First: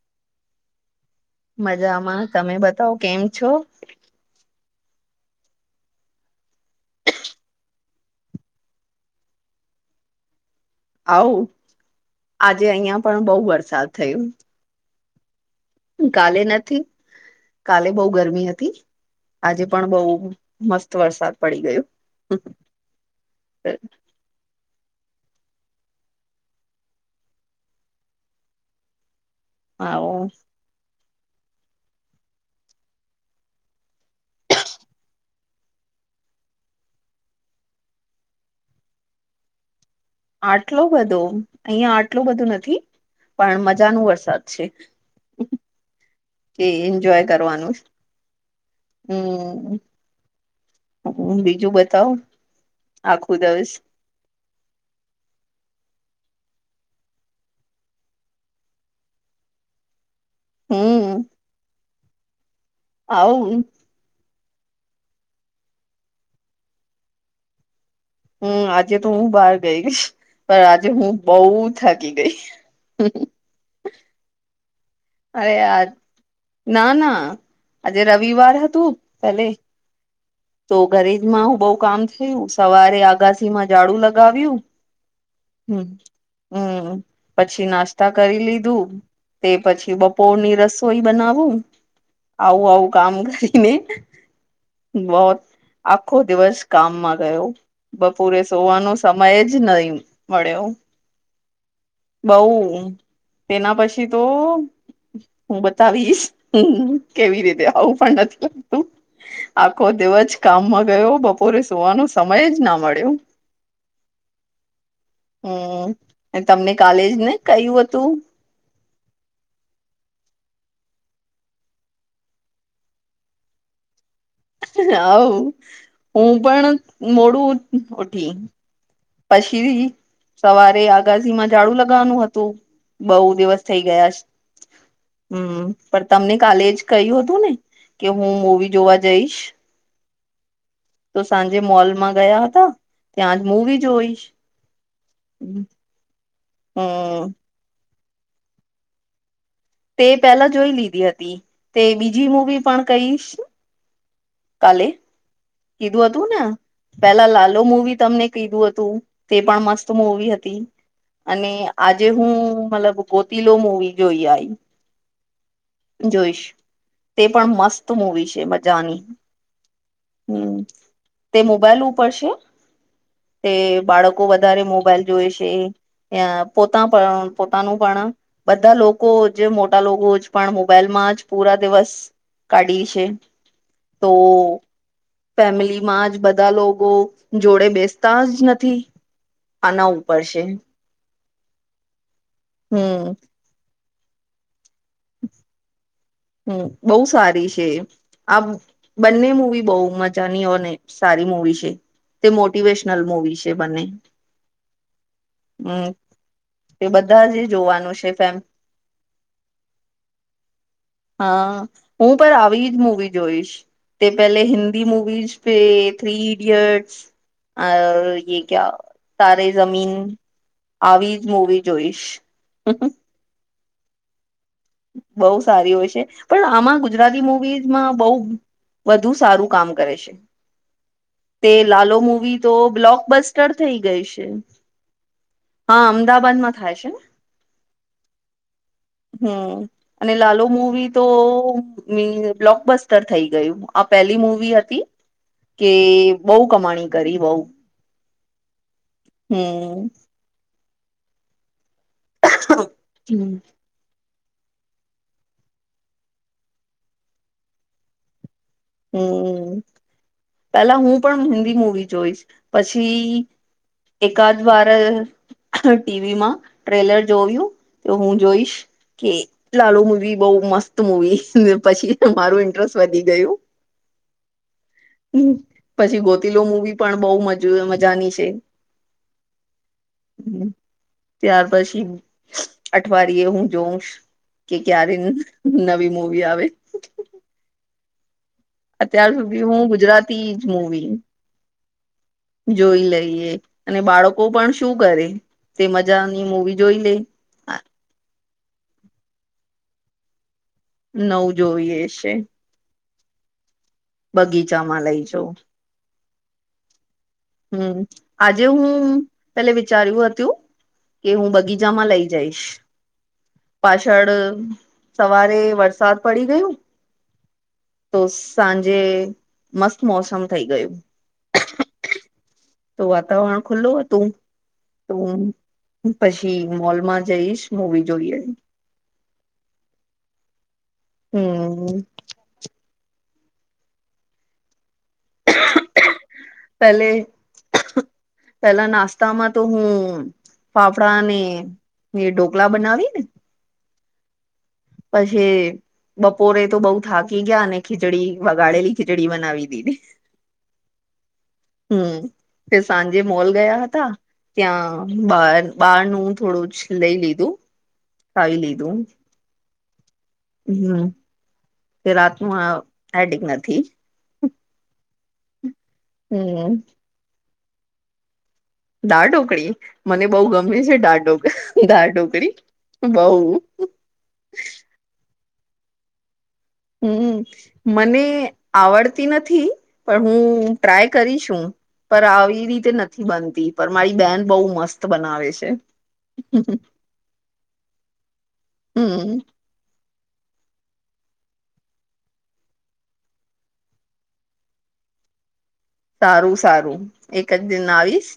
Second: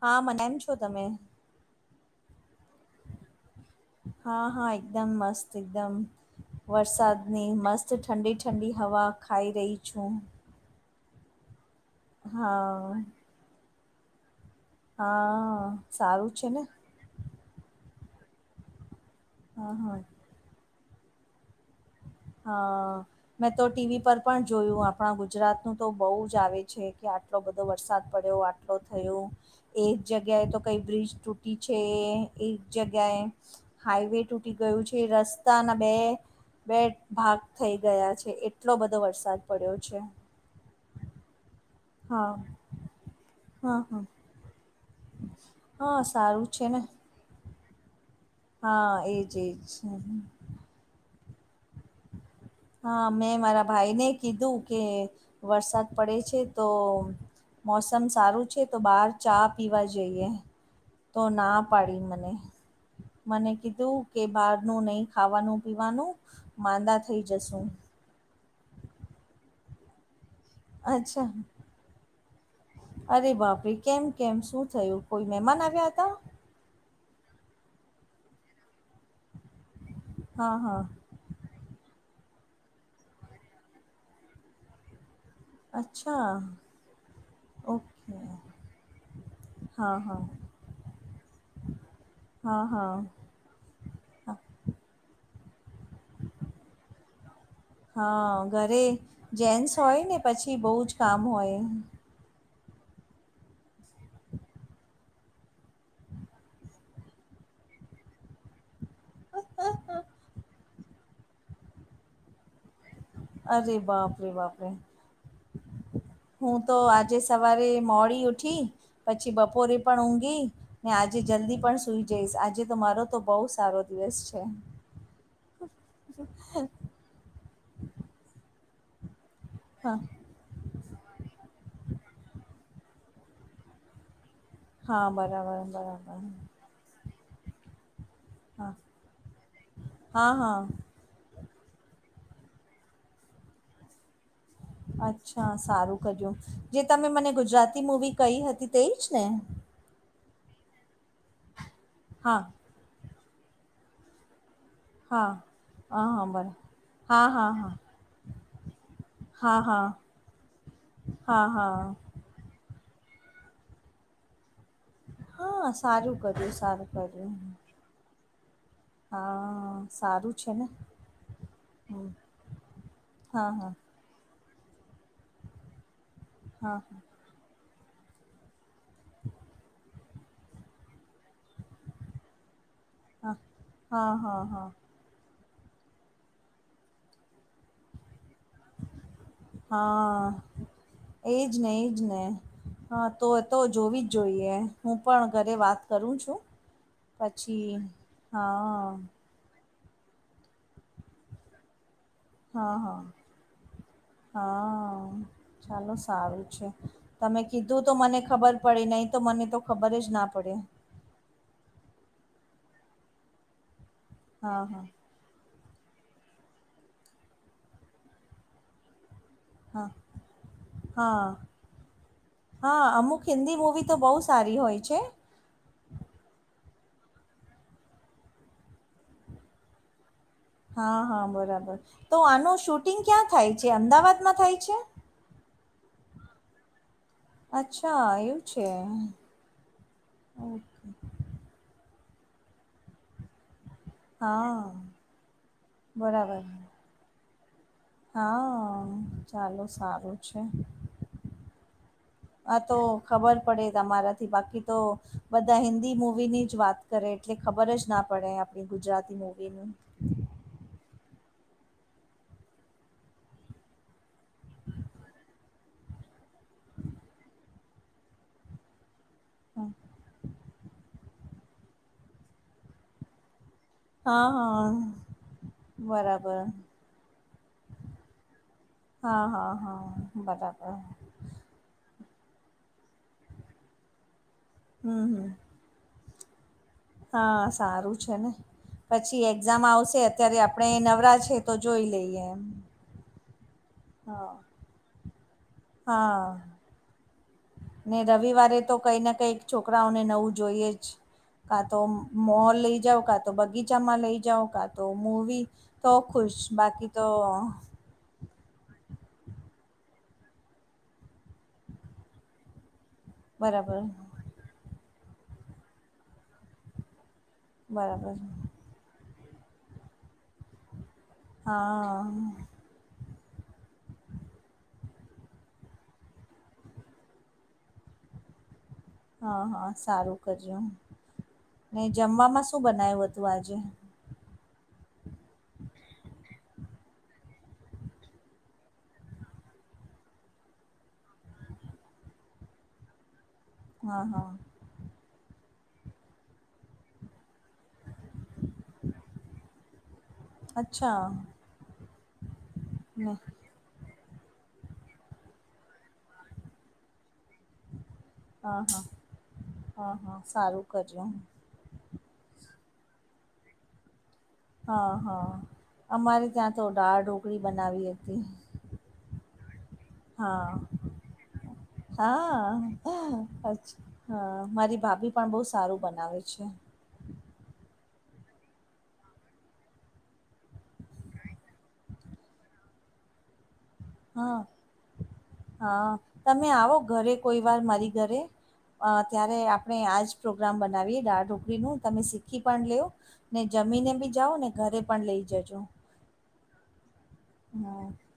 હા મનાયમ છો તમે મજામાં તમે બતાવો કેમ છો? હા હા એકદમ મસ્ત એકદમ વરસાદની મસ્ત ઠંડી ઠંડી હવા ખાઈ રહી છું. આવ આજે હા અહિયાં પણ બહુ વરસાદ થયો હા સારું કાલે છે ને નથી કાલે બહુ ગરમી હતી આજે હા પણ હા બહ મસ્ત વરસાદ પડી ગયો હા મેં તો ટીવી પર પણ જોયું આપણા ગુજરાત નું તો બહુ જ આવે છે કે આટલો બધો વરસાદ પડ્યો આટલો થયો એક આવો જગ્યાએ તો કઈ બ્રિજ તૂટી છે એક જગ્યાએ હાઈવે તૂટી ગયું છે રસ્તાના બે બે ભાગ થઈ ગયા છે એટલો બધો વરસાદ પડ્યો છે. આટલોું બધો અહિયાં આટલું હા બધું નથી પણ હા મજા હા ન વરસાદ છે. હા સારું કે છે ને. એન્જોય કરવાનું હા એજ એજ હું બીજું બતાવું હા મેં મારા ભાઈને કીધું કે વરસાદ પડે છે તો મોસમ સારું છે તો બહાર ચા પીવા જઈએ હમ તો ના પાડી મને મને આવું કીધું કે બહારનું નહીં ખાવાનું પીવાનું માંદા થઈ જશું હમ આજે તો હું બહાર ગઈ ગઈશ પણ આજે હું અચ્છા બહ થાકી ગઈ અરે બાપરે કેમ કેમ શું થયું કોઈ અરે મહેમાન આ આવ્યા હતા ના ના આજે રવિવાર હતું પેલે હા તો હા ઘરે જમાં હું બઉ કામ થયું સવારે આગાસીમાં જાડું લગાવ્યું હ અચ્છા હમ પછી નાસ્તા ઓકે કરી લીધું તે હા પછી હા બપોરની રસોઈ બનાવું હા આવું આવું કામ હા કરીને બહત આખો દિવસ કામમાં ગયો બપોરે હા સોવાનો સમય જ નહી મળે થી બહુ જ કામ હોય બઉ તેના પછી તો હું બતાવીશ હ કેવી રીતે આવું પણ નથી લાગતું આખો દિવસ કામમાં ગયોપ પોરે સુવાનું સમય જ ના મળ્યું અરે બાપરે બાપરે હમ હું તમને તો કાલે જ આજે ને સવારે કહ્યું મોડી હતું ઉઠ ઉઠી પછી બપોરી પણ ઊંઘી ને આજે જલ્દી પણ સુઈ જઈશ આજે તો મારો તો બહુ સારો દિવસ છે. હ હું પણ મોડું ઉઠી પછીરી હા સવારે આગાજી માં ઝાડું લગાવાનું હતું બઉ દિવસ થઈ ગયા છે હા બરાબર હમ પણ બરાબર તમને હા કાલે જ કયું હતું ને કે હું મવી જોવા જઈશ હા હા તો સાંજે મોલમાં ગયા હતા ત્યાં જ મુવી જોઈશ અચ્છા હમ સારું કર્યું જે તમે મને ગુજરાતી મુવી કહી હતી તે જ ને તે પેલા જોઈ લીધી હતી તે બીજી હા મૂવી પણ કઈશ કાલે હા કીધું હા હા હતું ને બરા હા પેલા હા લાલો હા મૂવી તમને કીધું હતું તે હા પણ હા મસ્ત મુવી હતી હા અને હા આજે હું મતલબ ગોતિલો મુવી જોઈ આઈ હા સારું કર્યું સારું તે કર્યું પણ મસ્ત મૂવી છે મસ્ત જાની હા સારું છે હમ ને તે મોબાઈલું હમ પડશે તે હા હા બાળક વધારે મોબાઈલ જોવે છે હા પોતા પણ પોતાનું પણ બધા લોકો કો જે મોટા લોકો પણ મોબાઈલ માં જ પૂરા દિવસ કાઢી છે હા તો હા હા હા ફેમિલી માં જ બધા લોકો જોડે બેસતા જ નથી આના ઉપર છે હા એજ ને એ જ ને હમ હા તો તો જોવી જ જોઈએ હું પણ ઘરે વાત કરું છું હમ બહુ સારી છે પછી આ હા હા બંને મૂવી બહુ મજા નીઓને સારી મૂવી છે તે હા મોટિવેશનલ મુવી છે બને હા ચાલો સારું છે તે બધા તમે જ કીધું તો જોવાનું છે મને ફેમ ખબર પડે નહીં તો મને તો ખબર જ ના પડે હા હું પણ આવી જ મુવી જોઈશ તે પેલે હા હા હિન્દી મુવી જ થ્રી ઇડિયટ્સ અ કયા તાર હા જમીન આવી જ હા મૂવી જોઈશ હા અમુક હિન્દી મુૂવી તો બહુ સારી હોય છે બહુ સારી હોય છે. પણ આમાં ગુજરાતી મૂવીઝમાં બહુ વધુ સારું કામ કરે છે હા હા તે બરાબર લાલો તો મૂવી આનું શૂટિંગ ક્યાં બ્લોકબસ્ટર થાય છે થઈ ગઈ છે અમદાવાદમાં થાય છે. હા અમદાવાદ માં થાય છે ને અચ્છા એવું છે હમ અને લાલુ ઓકે મૂવી તો બ્લોક બસ્ટતર થઈ ગયું આ પહેલી મૂવી હા હતી કે બરાબર બઉ કમાણી કરી બઉ હા ચાલો હમ સારું છે હા તો ખબર હમ પડે તમારાથી બાકી તો બધા હિન્દી મુવીની જ વાત કરે એટલે ખબર જ ના પડે આપણી ગુજરાતી હમ મૂવીની પેલા હું પણ હિન્દી મુવી જોઈશ પછી એકાદ વાર ટીવીમાં ટ્રેલર જોયું તો હું જોઈશ કે હમ. લાલુ મૂવી બઉ મસ્ત મુવી પછી મારું ઇન્ટરેસ્ટ વધી ગયું હા હા હ પછી બરાબર ગોતીલો મુવી પણ બહુ મજાની છે હા હા હા બરાબર [unintelligible] ત્યાર પછી અઠવાડિયે હું જોઉંશ કે ક્યારે હમ હમ નવી મુૂવી આવે હા સારું છે ને અત્યાર પછી સુધી હું એક્ઝામ આવશે ગુજરાતી અત્યારે જ આપણે મૂવી નવરા છે તો જોઈ લઈએ એમ જોઈ લઈએ અને બાળકો હા પણ શું કરે તે મજાની હા મુૂવી જોઈ લે ને રવિવારે તો કંઈ ના કંઈક છોકરાઓને નવું જોઈએ નવું કા તો જોઈએ છે મો લઈ જાાવ કા તો બગીચામાં લઈ જાાવ કા તો બગીચામાં લઈ જઉ મૂવી તો ખુશ બાકી તો હમ આજે હું પેલે વિચાર્યું હતું કે હું બગીચામાં લઈ જઈશ બરાબર પાછળ સવારે વરસાદ પડી ગયું તો બરાબર સાંજે મસ્ત મોસમ થઈ ગયું હા તો વાતાવરણ ખુલ્લું હતું તો હું પછી મોલમાં જઈશ મવી જોઈએ હા હા સારું કરજે હું હમ ને જમવામાં શું બનાવ્યું હતું આજે પલે [inaudible] પેલા નાસ્તામાં તો હું ફાફડાને એ ઢોકલા બનાવી ને હા હા પછી બપોરે તો બઉુ થાકી ગયા ખીચડી વગાડેલી ખી જડીી મનાવી દી ને અચ્છા હમ તે સાંજે હા મોલ ગયા હતા ત્યાં બાર બાર નું થોડું જ લઈ લીધું ખાઈ હા લીધું હા હા હા હમ કે રાતનું આ એડિક નથી હા હા અમારે હમ ત્યાં તો દાળ ઢોકળી બનાવી હતી દાળ ઢોકરીી મને બઉ હા ગમે છે ડા ઢોકરી ડા ઢોકરી બઉ હ મારી ભાભી પણ બહુ સારું બનાવે છે હમ મને આવડતી નથી પણ હું ટ્રાય કરીશું પર આવી રીતે નથી બનતી પર મારી બેન હા બહુ મસ્ત બનાવે છે હા તમે આવો ઘરે કોઈ વાર મારી ઘરે અ હમ ત્યારે આપણે આજ પ્રોગ્રામ બનાવીએ દાળ ઢોકળીનું તમે શીખી પણ લવ ને જમીને બી જાઓ ને ઘરે પણ લઈ જજો સારું સારું એક જ દિન હા આવીશ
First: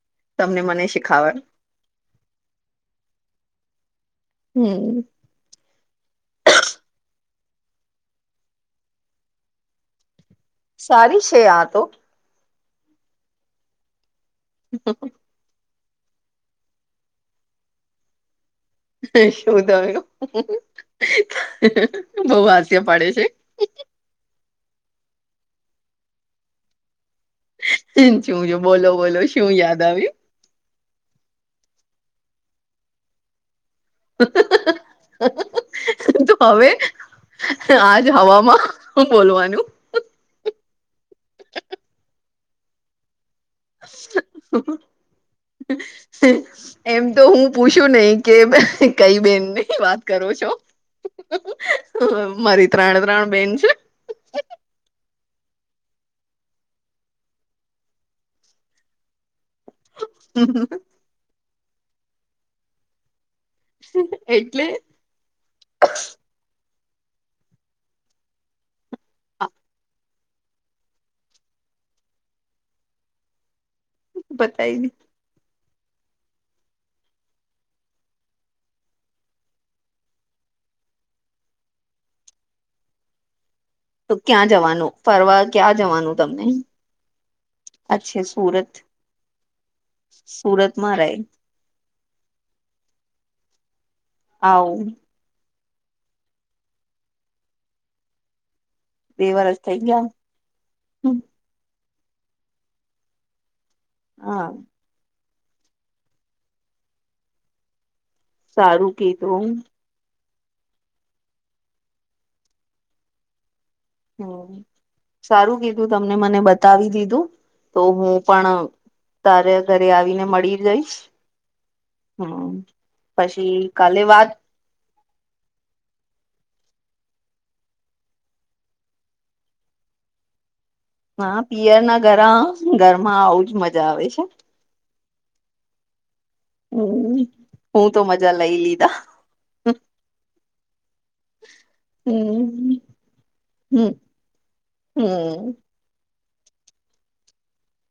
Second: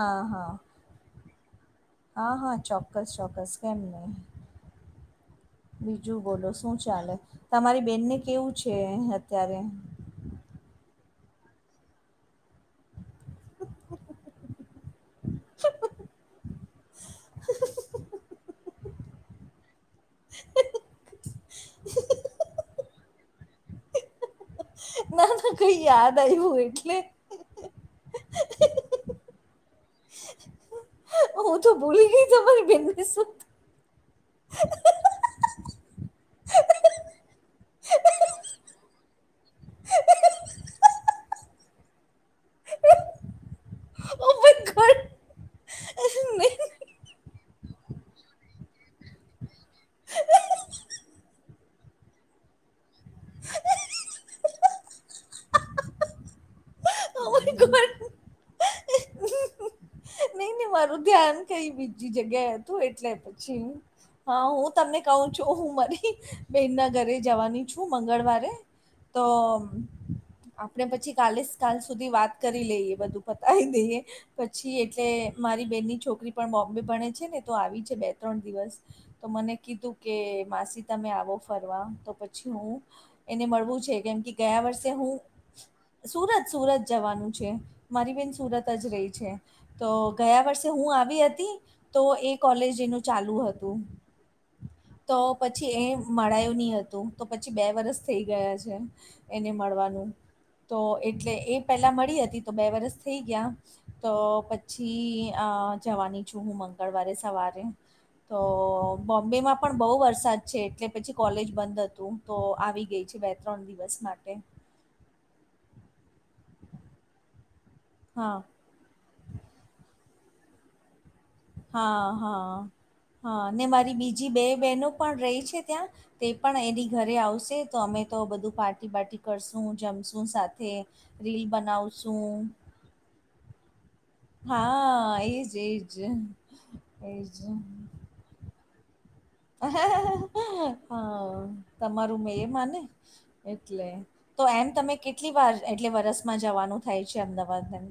હા હા તમને મને શીખાવ હા હા ચોક્કસ ચોક્કસ કેમ ન હમ [unintelligible] બીજું બોલો શું ચાલે તમારી બેનને કેવું છે અત્યારે સારી છે આ તો ખ [unintelligible] હ [inaudible] [inaudible] શું તય બઉ હાસ્ય પાડે છે [inaudible] ના ના કઈ યાદ આવ્યું એટલે. છું છું બોલો બોલો શું યાદ આવ્યું. હું તો ભૂલી ગઈ તમા તમારી બંદુને [inaudible] તો હવે આજ હવામાં બોલવાનું. ઓ હ માય ગોડ નહીં [unintelligible] એમ તો હું પૂછું નહી કે કઈ બેનની વાત કરો છો.? મારી ત્રણે ત્રણ બેન છે. અર [inaudible] નહીં મારું ધ્યાન કઈ બીજી જગ્યા હતું, એટલે પછી હા એટલે હું તમને કહું છો હું મારી બેન ના ઘરે જવાની છું મંગળવારે. તોમ આપણે પછી કાલે જ કાલ સુધી વાત કરી લઈએ બધું પતાવી દઈએ, પછી બતાવી દી. એટલે મારી બેનની છોકરી પણ બોમ્બે ભણે છે ને, તો આવી છે બે ત્રણ દિવસ તો મને કીધું કે માસી તમે આવો ફરવા તો પછી હું એને મળવું આવી છુ તો કેમ કે ક્યાં ગયા વર્ષે જવાનું હું ફરવા ક્યાં જવાનું તમને સુરત સુરત જવાનું છે આ મારી છે બેન સુરત જ રહી છે તો ગયા વર્ષે હું સુરતમાં રહે આવી હતી તો એ કોલેજનું ચાલુ હતું. આવું. તો પછી એ મળાયું નહીં હતું. તો પછી બે વરસ થઈ ગયા છે. બે એને વરસ થઈ ગયા મળવાનું તો એટલે એ પેલા મળી હતી તો બે વરસ થઈ ગયા તો હા પછી અ જવાની છું હું મંગળવારે સવારે. તો સારું કીધું બોમ્બેમાં પણ બહુ વરસાદ છે એટલે પછી કોલેજ બંધ હતું તો આવી ગઈ છે બે ત્રણ દિવસ. માટે હમ સારું કીધું તમને મને બતાવી દીધું. તો હું હા પણ તારે ઘરે આવીને મળી જઈશ. હા હા હમ હા પછી ને મારી કાલે વાત બીજી બે બહેનો પણ રહી છે ત્યાં તે પણ એની ઘરે આવશે તો અમે તો બધું પાર્ટી બાર્ટી કરશું જમશું સાથે. હા રીલ પિયર ના ઘરા બનાવશું ઘરમાં આવુંજ મજા આવે છે. હા એજ એજ. હમ એજ હું તો મજા લઈ લીધા. હા તમારું મેં એ હમ માને. હમ એટલે તો એમ તમે કેટલી હમ વાર કેટલે વરસમાં જવાનું થાય છે અમદાવાદ એમ.?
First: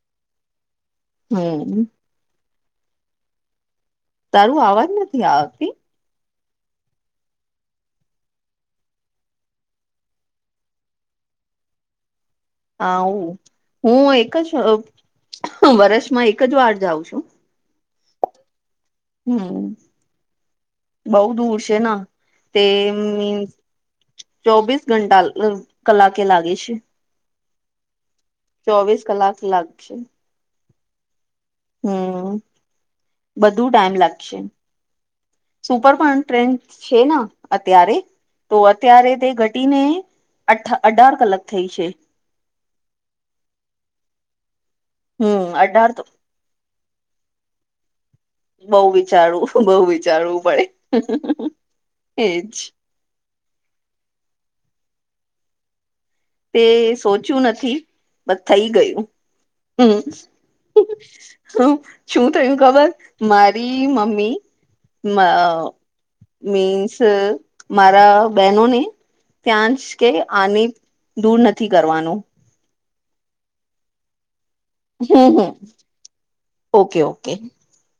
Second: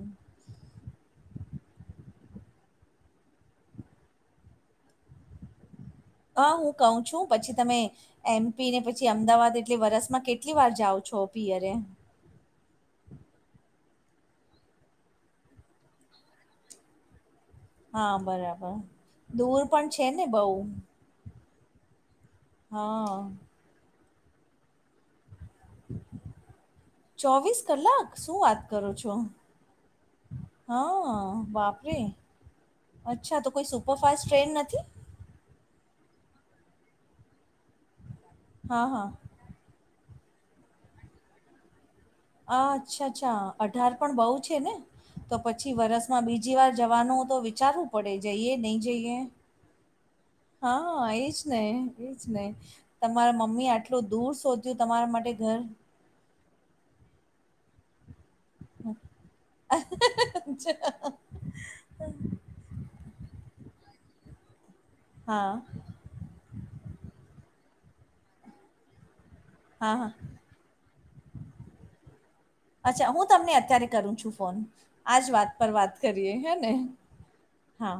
હમ. તારું આવાજ નથી આવતી. હા હું કહું છું પછી તમે એમપી ને પછી અમદાવાદ એટલે વરસમાં કેટલી વાર જાવ છો પીયરે.? હું હું એક જ વર્ષમાં એક જ વાર જાઉં છું. હા બરાબર દૂર પણ છે ને બહુ. બહુ દૂર છે તે હા મીન્સ ચોબીસ ઘંટા કલાકે લાગે છે. ચોવીસ કલાક શું વાત કરો ચોવીસ છો? કલાક લાગશે હા બાપ પરી હમ અચ્છા તો બધું કોઈ ટાઈમ સુપરફાસ્ટ લાગશે ટ્રેન નથી.? સુપર પણ ટ્રેન્ડ છે અત્યારે તો હા હા અત્યારે તે ઘટીને અ અઢાર કલાક થઈ છે. આ અચ્છા અચ્છા અઢાર પણ બઉ છે ને તો હમ પછી અઢાર તો વરસમાં બીજ બીજી વાર જવાનું તો વિચારું પડે જઈએ બઉ નહી જઈએ વિચારવું બઉ વિચારવું [unintelligible] પડે હા એજ નહ એજ ને. તમારા મમ્મી આટલું દૂર સોધ્યું તમારા માટે ઘર.? તે સોધ્યું નથી. બટ થઈ ગયું. હમ, હા હુ છું થયું ખબર, મારી મમ્મી મ અ હા મીન્સ મારા બહેનોને ત્યાશ કે હા આની દૂર નથી કરવાનું. અચ્છા, હું તમને અત્યારે કરું છું ફોન. આજ હમ હમ વાત પર વાત કરીએ હે ને, ઓકે ઓકે હા.